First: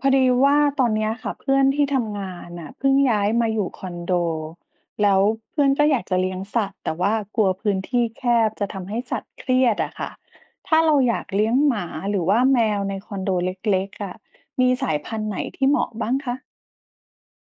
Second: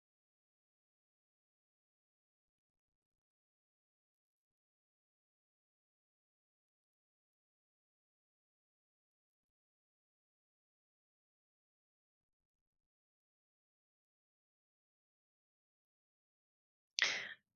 พอดีว่าตอนเนี้ยค่ะเพื่อนที่ทำงานน่ะเพิ่งย้ายมาอยู่คอนโดแล้วเพื่อนก็อยากจะเลี้ยงสัตว์แต่ว่ากลัวพื้นที่แคบจะทำให้สัตว์เครียดอะค่ะถ้าเราอยากเลี้ยงหมาหรือว่าแมวในคอนโดเล็กๆอะมีสายพันธุ์ไหนที่เหมาะบ้างคะ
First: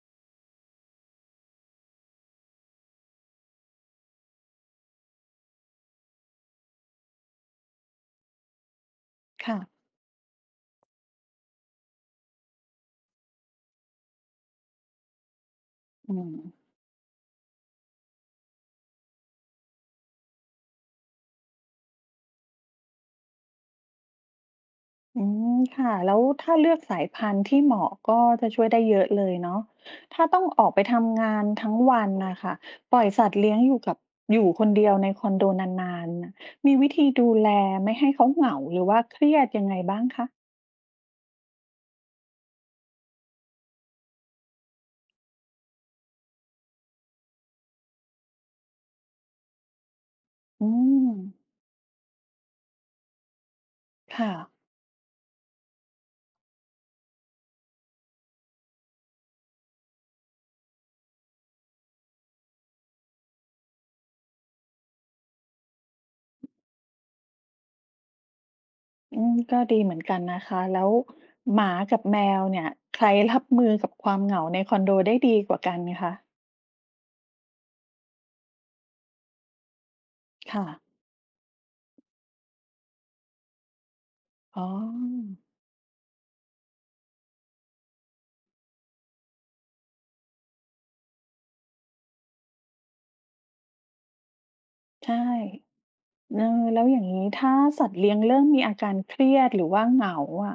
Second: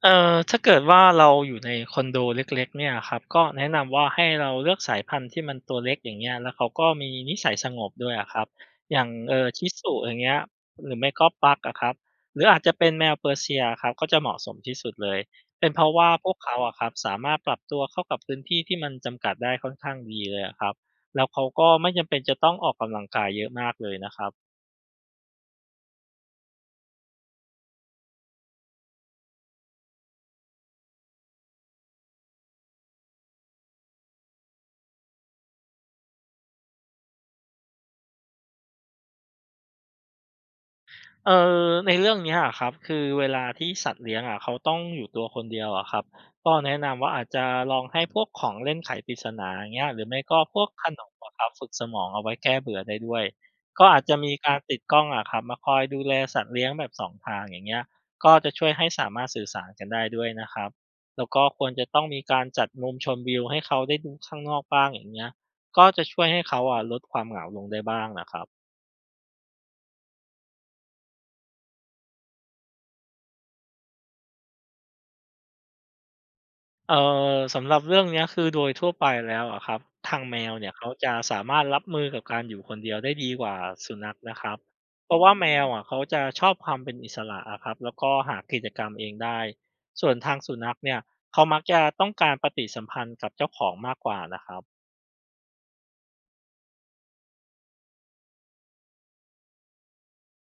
ถ้าเกิดว่าเราอยู่ในคอนโดเล็กๆเนี่ยครับก็แนะนำว่าให้เราเลือกสายพันธุ์ที่มันตัวเล็กอย่างเงี้ยแล้วเขาก็มีนิสัยสงบด้วยอะครับอย่างค่ะชิสุอย่างเงี้ยหรือไม่ก็ Pug อะครับหรืออาจจะเป็นแมวเปอร์เซียครับก็จะเหมาะสมที่สุดเลยเป็นเพราะว่าอืพม วกเขาอะครับสามารถปรับตัวเข้ากับพื้นที่ที่มันจำกัดได้ค่อนข้างดีเลยอะครับแล้วเขาก็ไม่จำเป็นจะต้องออกกำลังกายเยอะมากเลยนะครับ อืมค่ะแล้วถ้าเลือกสายพันธุ์ที่เหมาะก็จะช่วยได้เยอะเลยเนาะถ้าต้องออกไปทำงานทั้งวันนะคะปล่อยสัตว์เลี้ยงอยู่กับอยู่คนเดียวในคอนโดนานๆน่ะมีวิธีดูแลไม่ให้เขาเหงาหรือว่าเครียดยังไงบ้างคะเออในเรื่องเนี้ยอะครับคือเวลาที่สัตว์เลี้ยงอะเขาต้องอยู่ตัวคนเดียวอะครับก็แนะนำว่าอาจจะลองให้พวกของเล่นไขปริศนาอย่างเงี้ยหรือไม่ก็พวกอืขนมมอะครับฝึกสมองเอาไว้แก้เบื่อได้ด้วยก็อาจจะค่ะมีการติดกล้องอะครับมาคอยดูแลสัตว์เลี้ยงแบบสองทางอย่างเงี้ยก็จะช่วยให้สามารถสื่อสารกันได้ด้วยนะครับแล้วก็ควรจะต้องมีการจัดมุมชมวิวให้เขาได้ดูข้างนอกบ้างอย่างเงี้ยก็จะช่วยให้เขาอะลดความเหงาลงได้บ้างนะครับ อืมก็ดีเหมือนกันนะคะแล้วหมากับแมวเนี่ยใครรับมือกับความเหงาในคอนโดได้ดีกว่ากันคะเอ่สำหรับเรื่องเนี้ยคือโดยทั่วไปแล้วอะครับทางแมวค่ะเนี่ยเขาจะสามารถรับมือกับการอยู่คนเดียวได้ดีกว่าสุนัขนะครับอ๋เพราะว่าอแมวอะเขาจะชอบความเป็นอิสระอะครับแล้วก็หากิจกรรมเองได้ส่วนทางสุนัขเนี่ยเขามักจะต้องการปฏิสัมพันธ์กับเจ้าของมากกว่านะครับ ใช่ เออแล้วอย่างนี้ถ้าสัตว์เลี้ยงเริ่มมีอาการเครียดหรือว่าเหงาอะ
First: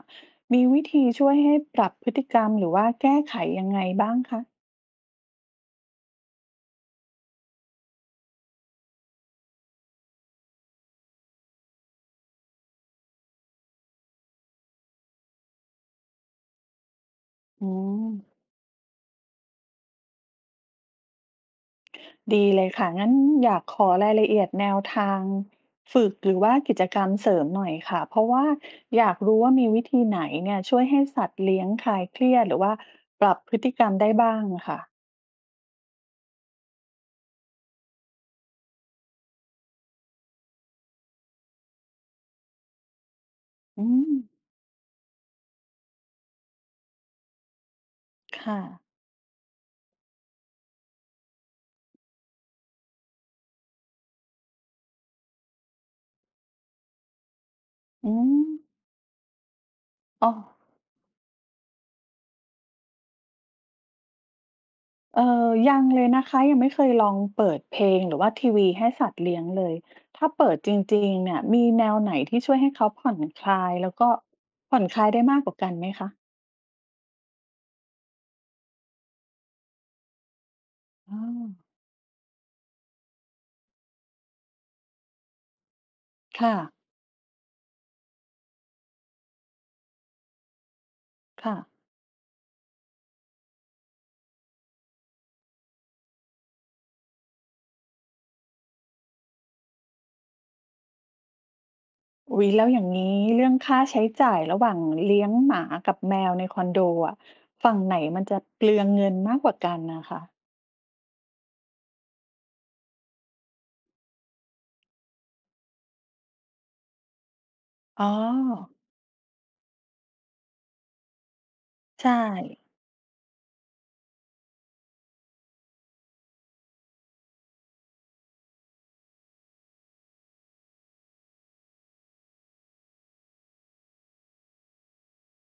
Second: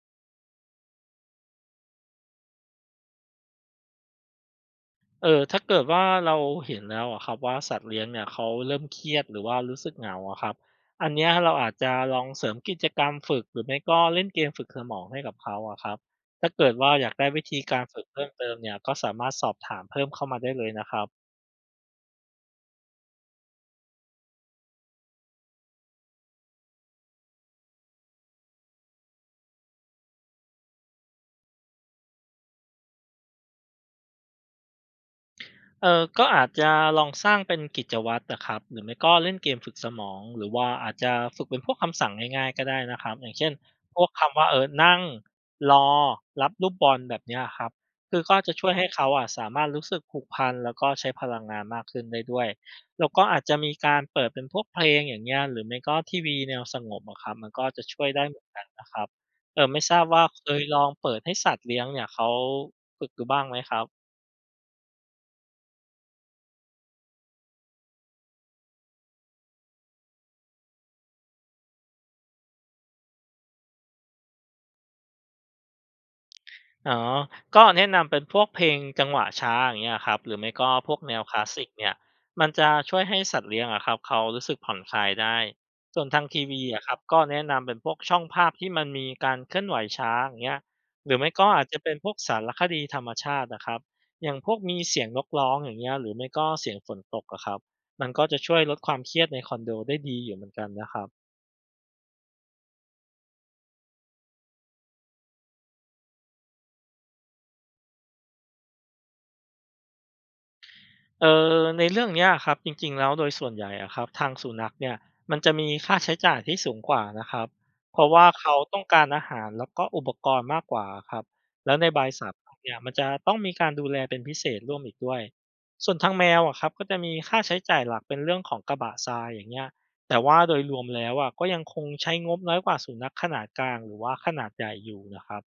มีวิธีช่วยให้ปรับพฤติกรรมหรือว่าแก้ไขยังไงบ้างคะเออถ้าเกิดว่าเราเห็นแล้วอะครับว่าสัตว์เลี้ยงเนี่ยเขาเริ่มเครียดหรือว่ารู้สึกเหงาอะครับอันเนี้ยเราอาจจะลองเสริมกิจกรรมฝึกหรือไม่ก็เล่นเกมฝึกสมองให้กับเขาอะครับถ้าเกิดว่าอยากได้วิธีอืการฝึกมเพิ่มเติมเนี่ยก็สามารถสอบถามเพิ่มเข้ามาได้เลยนะครับ ดีเลยค่ะงั้นอยากขอรายละเอียดแนวทางฝึกหรือว่ากิจกรรมเสริมหน่อยค่ะเพราะว่าอยากรู้ว่ามีวิธีไหนเนี่ยช่วยให้สัตว์เลี้ยงคลายเครียดหรือว่าปรับพฤติกรรมได้บ้างอะค่ะเออก็อาจจะลองสร้างเป็นกิจวัตรนะครับหรือไม่ก็เล่นเกมฝึกสมองหรือว่าอาจจะฝึกเป็นพวกคำสั่งง่ายๆก็ได้นะครับอย่างเช่นอืพวกมคำว่านั่งรอรับลูกบอลแบบเนี้ยครับคือก็จะค่ะช่วยให้เขาอะสามารถรู้สึกผูกพันแล้วก็ใช้พลังงานมากขึ้นได้ด้วยแล้วก็อาจจะมีการเปิดเป็นพวกเพลงอย่างเงี้ยหรือไม่ก็ทีวีแนวสงบอะครับมันก็จะช่วยอืได้เหมมือนกันนะครับไม่ทราบว่าอ๋อ เคยลองเปิดให้สัตว์เลี้ยงเนี่ยเขาฝึกดูบ้างไหมครับ เอ่ยังเลยนะคะยังไม่เคยลองเปิดเพลงหรือว่าทีวีให้สัตว์เลี้ยงเลยถ้าเปิดจริงๆเนี่ยมีแนวไหนที่ช่วยให้เขาผ่อนคลายแล้วก็ผ่อนคลายได้มากกว่ากันไหมคะอ๋อก็แนะนำเป็นพวกเพลงจังหวะช้าอย่างเงี้ยครับหรือไม่ก็พวกแนอ๋อวคลาสสิกเนี่ยมันจะช่วยให้สัตว์เลี้ยงอะครับเขารู้สึกผ่อนคลายได้ส่วนทางทีค่ะวีอะครับก็แนะนำเป็นพวกช่องภาพที่มันมีการเคลื่อนไหวช้าอย่างเงี้ยหรือไม่ก็ค่ะอาจจะเป็นพวกสารคดีธรรมชาตินะครับอย่างพวกมีเสียงนกร้องอย่างเงี้ยหรือไม่ก็เสียงฝนตกอะครับมันก็จะช่วยลดความเครียดในคอนโดได้ดีอยู่เหมือนกันนะครับ อุ๊ยแล้วอย่างงี้เรื่องค่าใช้จ่ายระหว่างเลี้ยงหมากับแมวในคอนโดอะฝั่งไหนมันจะเปลืองเงินมากกว่ากันน่ะค่ะเออในเรื่องเนี้ยครับจริงๆแล้วโดยส่วนใหญ่อะครับทางสุนัขเนี่ยมันจะมีค่าใช้จ่ายที่สูงกว่านะครับเพอ๋ราะว่าเขาอต้องการอาหารแล้วก็อุปกรณ์มากกว่าครับแล้วในใบใช่ สามพับเนี่ยมันจะต้องมีการดูแลเป็นพิเศษร่วมอีกด้วยส่วนทางแมวอะครับก็จะมีค่าใช้จ่ายหลักเป็นเรื่องของกระบะทรายอย่างเงี้ยแต่ว่าโดยรวมแล้วอะก็ยังคงใช้งบน้อยกว่าสุนัขขนาดกลางหรือว่าขนาดใหญ่อยู่นะครับ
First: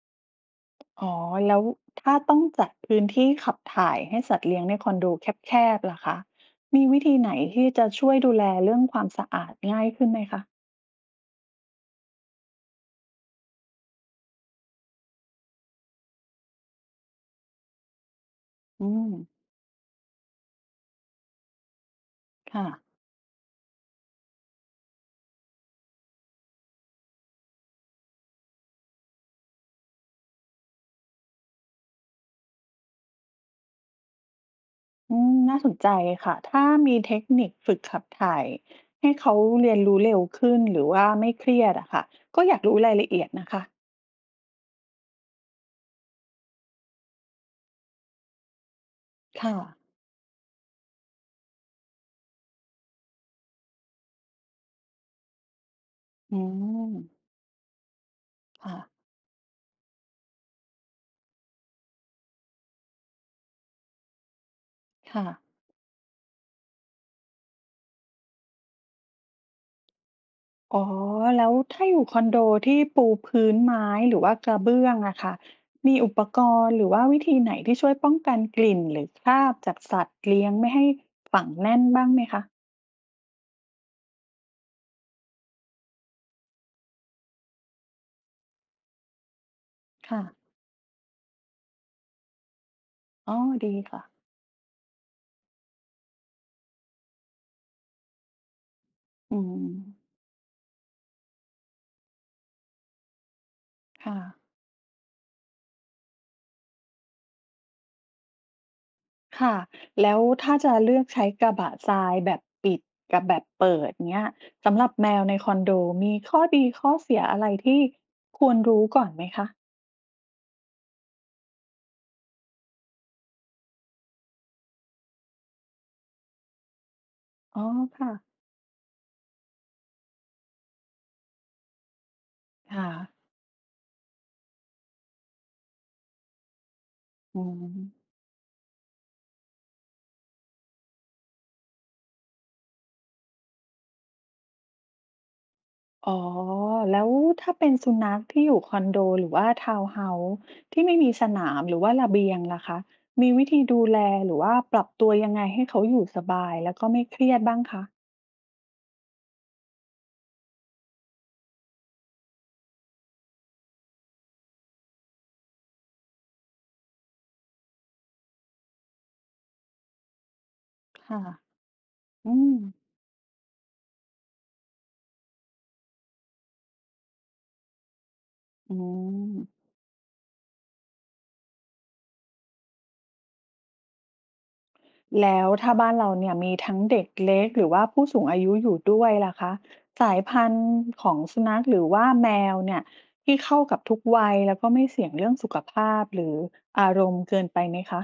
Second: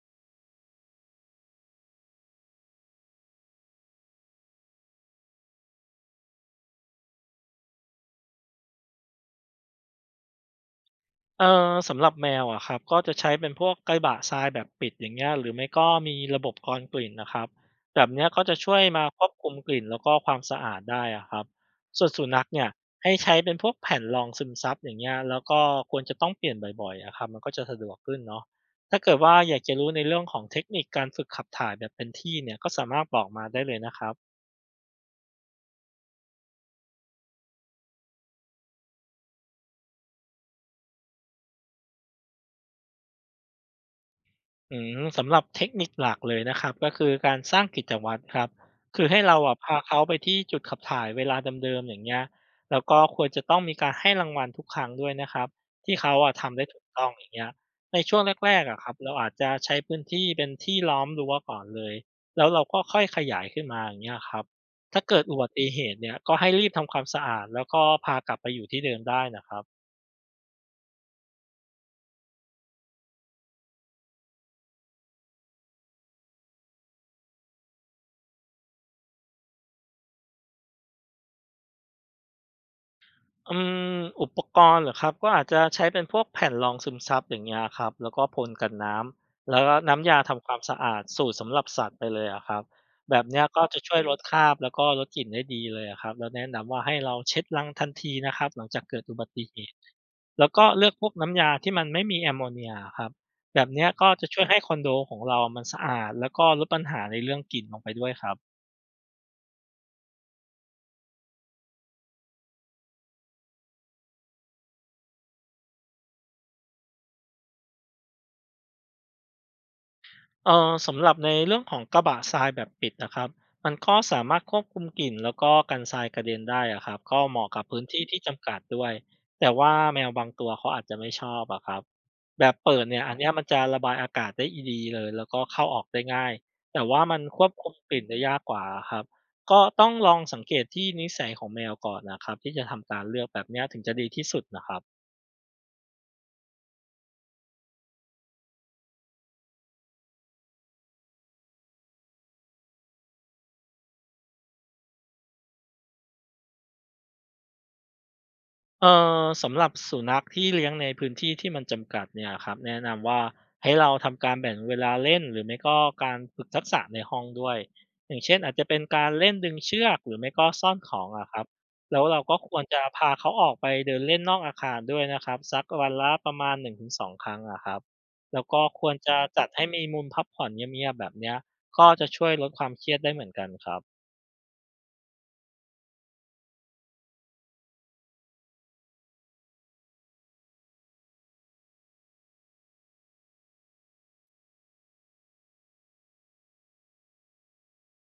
อ๋อแล้วถ้าต้องจัดพื้นที่ขับถ่ายให้สัตว์เลี้ยงในคอนโดแคบๆล่ะคะมีวิธีไหนที่จะช่วยดูแลเรื่องความสะอาดง่ายขึ้นไหมคะสำหรับแมวอะครับก็จะใช้เป็นพวกไกระบะทรายแบบปิดอย่างเงี้ยหรือไม่ก็มีระบบกรองกลิ่นนะครับแบบเนี้ยก็จะช่วยอืมามควบคุมกลิ่นแล้วก็ความสะอาดได้อะครับส่วนสุนัขเนี่ค่ะยให้ใช้เป็นพวกแผ่นรองซึมซับอย่างเงี้ยแล้วก็ควรจะต้องเปลี่ยนบ่อยๆอะครับมันก็จะสะดวกขึ้นเนาะถ้าเกิดว่าอยากจะรู้ในเรื่องของเทคนิคการฝึกขับถ่ายแบบเป็นที่เนี่ยก็สามารถบอกมาได้เลยนะครับ อืมน่าสนใจค่ะถ้ามีเทคนิคฝึกขับถ่ายให้เขาเรียนรู้เร็วขึ้นหรือว่าไม่เครียดอะค่ะก็อยากรู้รายละเอียดนะคะสำหรับเทคนิคหลักเลยนะครับก็คือการสร้างกิจวัตรครับคือให้เราค่ะอะพาเขาไปที่จุดขับถ่ายเวลาเดิมๆอย่างเงี้ยแล้วก็ควรจะต้องมีการให้รางวัลทุกครั้งด้วยนะครับที่เขาอะอืทำได้ถูกมต้องอย่างเงี้ยในช่วงแรกๆค่ะอะครับเราอาจจะใช้พื้นที่เป็นที่ล้อมรั้วก่อนเลยแล้วเราก็ค่อยขยายขึ้นมาอย่างเงี้ยครับถ้าเกิดค่ะ อุบัติเหตุเนี่ยก็ให้รีบทำความสะอาดแล้วก็พากลับไปอยู่ที่เดิมได้นะครับ อ๋อ แล้วถ้าอยู่คอนโดที่ปูพื้นไม้หรือว่ากระเบื้องอะค่ะมีอุปกรณ์หรือว่าวิธีไหนที่ช่วยป้องกันกลิ่นหรือคราบจากสัตว์เลี้ยงไม่ให้ฝังแน่นบ้างไหมคะ อืมอุปกรณ์เหรอครับก็อาจจะใช้เป็นพวกแผ่นรองซึมซับอย่างเงี้ยครับแล้วก็พ่นกันน้ำแล้วก็น้ำยาค่ะ ทำความสะอาดสูตรสำหรับสัตว์ไปเลยอะครับแบบอ๋อ เนี้ยก็ดีจะช่วยค่ะ ลดคราบแล้วก็ลดกลิ่นได้ดีเลยอะครับแล้วแนะนำว่าให้เราเช็ดรังทันทีนะครับหลังจากเกิดอุบัอืติเหม ตุแล้วก็เลือกพวกน้ำยาที่มันไม่มีแอมโมเนียครับแบบเนี้ยก็ค่ะ จะช่วยให้คอนโดของเรามันสะอาดแล้วก็ลดปัญหาในเรื่องกลิ่นลงไปด้วยครับ ค่ะ แล้วถ้าจะเลือกใช้กระบะทรายแบบปิดกับแบบเปิดเนี้ยสำหรับแมวในคอนโดมีข้อดีข้อเสียอะไรที่ควรรู้ก่อนไหมคะสำหรับในเรื่องของกระบะทรายแบบปิดนะครับมันก็สามารถควบคุมกลิ่นแล้วก็กันทรายกระเด็นได้อะครับก็เหมาะอ๋กับอพื้นที่ค่ะที่จำกัดด้วยแต่ว่าแมวบางตัวเขาอาจจะไม่ชอบอะครับแบบเปิดค่ะเนี่ยอันเนี้ยมันจะระบายอากาศได้ดีเลยแล้วก็เข้าออกได้ง่ายแต่ว่ามันอืควบคุมกลิ่นม ได้ยากกว่าครับก็ต้องลองสังเกตที่นิสัยของแมวก่อนนะครับที่จะทำการเลือกแบบเนี้ยถึงจะดีที่สุดนะครับ อ๋อแล้วถ้าเป็นสุนัขที่อยู่คอนโดหรือว่าทาวน์เฮาส์ที่ไม่มีสนามหรือว่าระเบียงล่ะคะมีวิธีดูแลหรือว่าปรับตัวยังไงให้เขาอยู่สบายแล้วก็ไม่เครียดบ้างคะเอ่สำหรับสุนัขที่เลี้ยงในพื้นที่ที่มันจำกัดเนี่ยครับแนะนำว่าให้เราทำการแบ่งเวลาเล่นหรือไม่ก็การฝึกทักษะในห้องด้วยอย่างเช่นอาจจะเป็นการเล่นดึงเชือกหรือไม่ก็ซ่อนของค่ะอะครับแล้วเราอืก็คมวรจะพาเขาออกไปเดินเล่นนอกอาคารด้วยนะครับสักวันละประมาณ1-2ครั้งอะครับแล้วก็อืควรจะมจัดให้มีมุมพักผ่อนเงียบๆแบบเนี้ยก็จะช่วยลดความเครียดได้เหมือนกันครับ แล้วถ้าบ้านเราเนี่ยมีทั้งเด็กเล็กหรือว่าผู้สูงอายุอยู่ด้วยล่ะคะสายพันธุ์ของสุนัขหรือว่าแมวเนี่ยที่เข้ากับทุกวัยแล้วก็ไม่เสี่ยงเรื่องสุขภาพหรืออารมณ์เกินไปไหมคะ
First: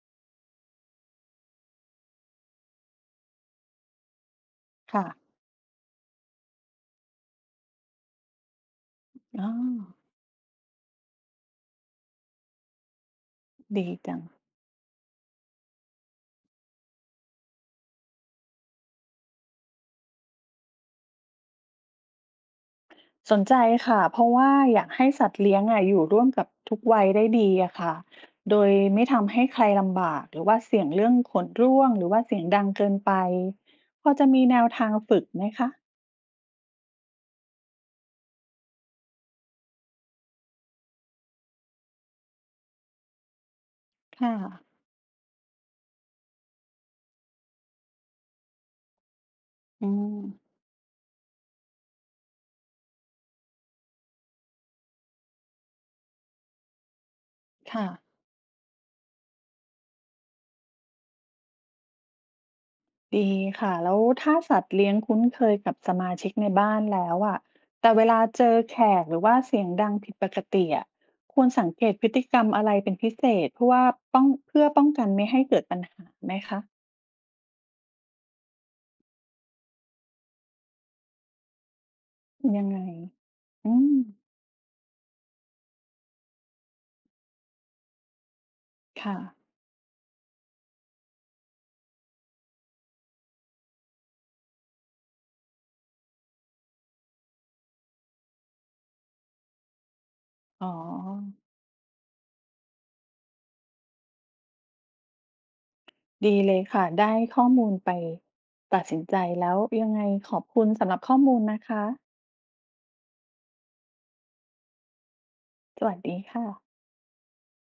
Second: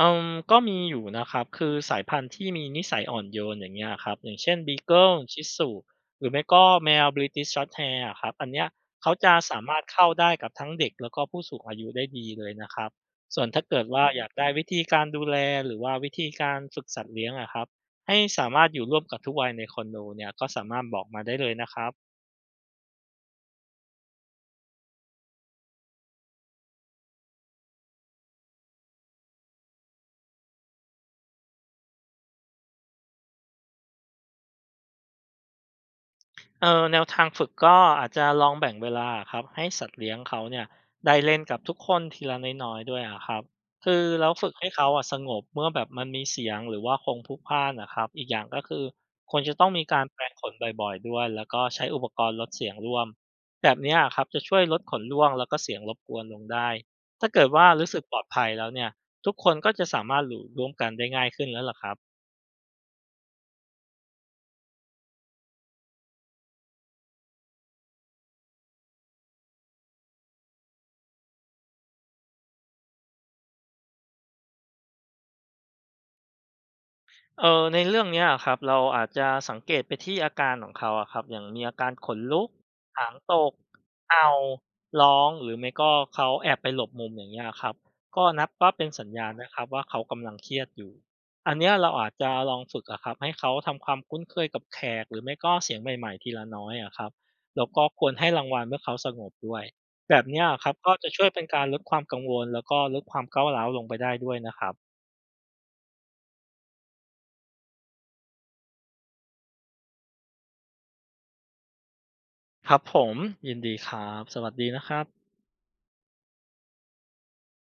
ก็มีอยู่นะครับคือสายพันธุ์ที่มีนิสัยอ่อนโยนอย่างเงี้ยครับอย่างเช่น ค่ะ Beagle ช h i ุ u หรือไม่ก็แมว British s h o แฮ h a i r อครับอันเนี้ยเขาจะอ๋อสามารถเข้าได้กับทั้งเด็กแล้วก็ผู้สูงอายุได้ดีเลยนะครับส่วนถ้าเกิดดีว่าจัอง ยากได้วิธีการดูแลหรือว่าวิธีการฝึกสัตว์เลี้ยงอะครับให้สามารถอยู่ร่วมกับทุกวัยในคอนโดเนี่ยก็สามารถบอกมาได้เลยนะครับ สนใจค่ะเพราะว่าอยากให้สัตว์เลี้ยงอะอยู่ร่วมกับทุกวัยได้ดีอะค่ะโดยไม่ทำให้ใครลำบากหรือว่าเสี่ยงเรื่องขนร่วงหรือว่าเสียงดังเกินไปพอจะมีแนวทางฝึกไหมคะแนวทางฝึกก็อาจจะลองแบ่งเวลาครับให้สัตว์เลี้ยงเขาเนี่ยได้เล่นกับทุกคนทีละน้อยๆด้วยอะครับคือแล้ค่ะวฝึกให้เขาอะสงบเมื่อแบบมันมีเสียงหรือว่าคงพลุกพล่านอะครับอีกอย่างก็คือควรจะต้องมีอืการแปรงขนมบ่อยๆด้วยแล้วก็ใช้อุปกรณ์ลดเสียงร่วมแบบเนี้ยะครับจะช่วยลดขนร่วงแล้วก็เสียงรบกวนลงได้ถ้าเกิดว่าค่ะรู้สึกปลอดภัยแล้วเนี่ยทุกคนก็จะสามารถอยู่ร่วมกันได้ง่ายขึ้นแล้วล่ะครับ ดีค่ะแล้วถ้าสัตว์เลี้ยงคุ้นเคยกับสมาชิกในบ้านแล้วอะแต่เวลาเจอแขกหรือว่าเสียงดังผิดปกติอะควรสังเกตพฤติกรรมอะไรเป็นพิเศษเพื่อว่าป้องเพื่อป้องกันไม่ให้เกิดปัญหาไหมคะ ในเรื่องเนี้ยครับเราอาจจะสังเกตไปที่อาการของเขาอะครับอย่างมีอาการขนลุกยังไง หางตกอืม เอาร้องหรือไม่ก็เขาแอบไปหลบมุมอย่างเงี้ยครับก็นับว่าเป็นสัญค่ะ ญาณนะครับว่าเขากำลังเครียดอยู่อันเนี้ยเราอาจจะลองฝึกอะครับให้เขาทำความคุ้นเคยกับแขกหรือไม่ก็เสียงใหม่ๆทีละน้อยอะครับแล้วก็ควรให้รางวัลเมื่อเขาสงบด้วยแบบเนี้ยคอ๋อ รับก็จะช่วยเป็นการลดความกังวลแล้วก็ลดความก้าวร้าวลงไปได้ด้วยนะครับ ดีเลยค่ะ ได้ข้อมูลไปตัดสินใจแล้วยังไงขอบคุณสำหรับข้อมูลนะคะ ครับผมยินดีครับสวัสดีนะครับสวัสดีค่ะ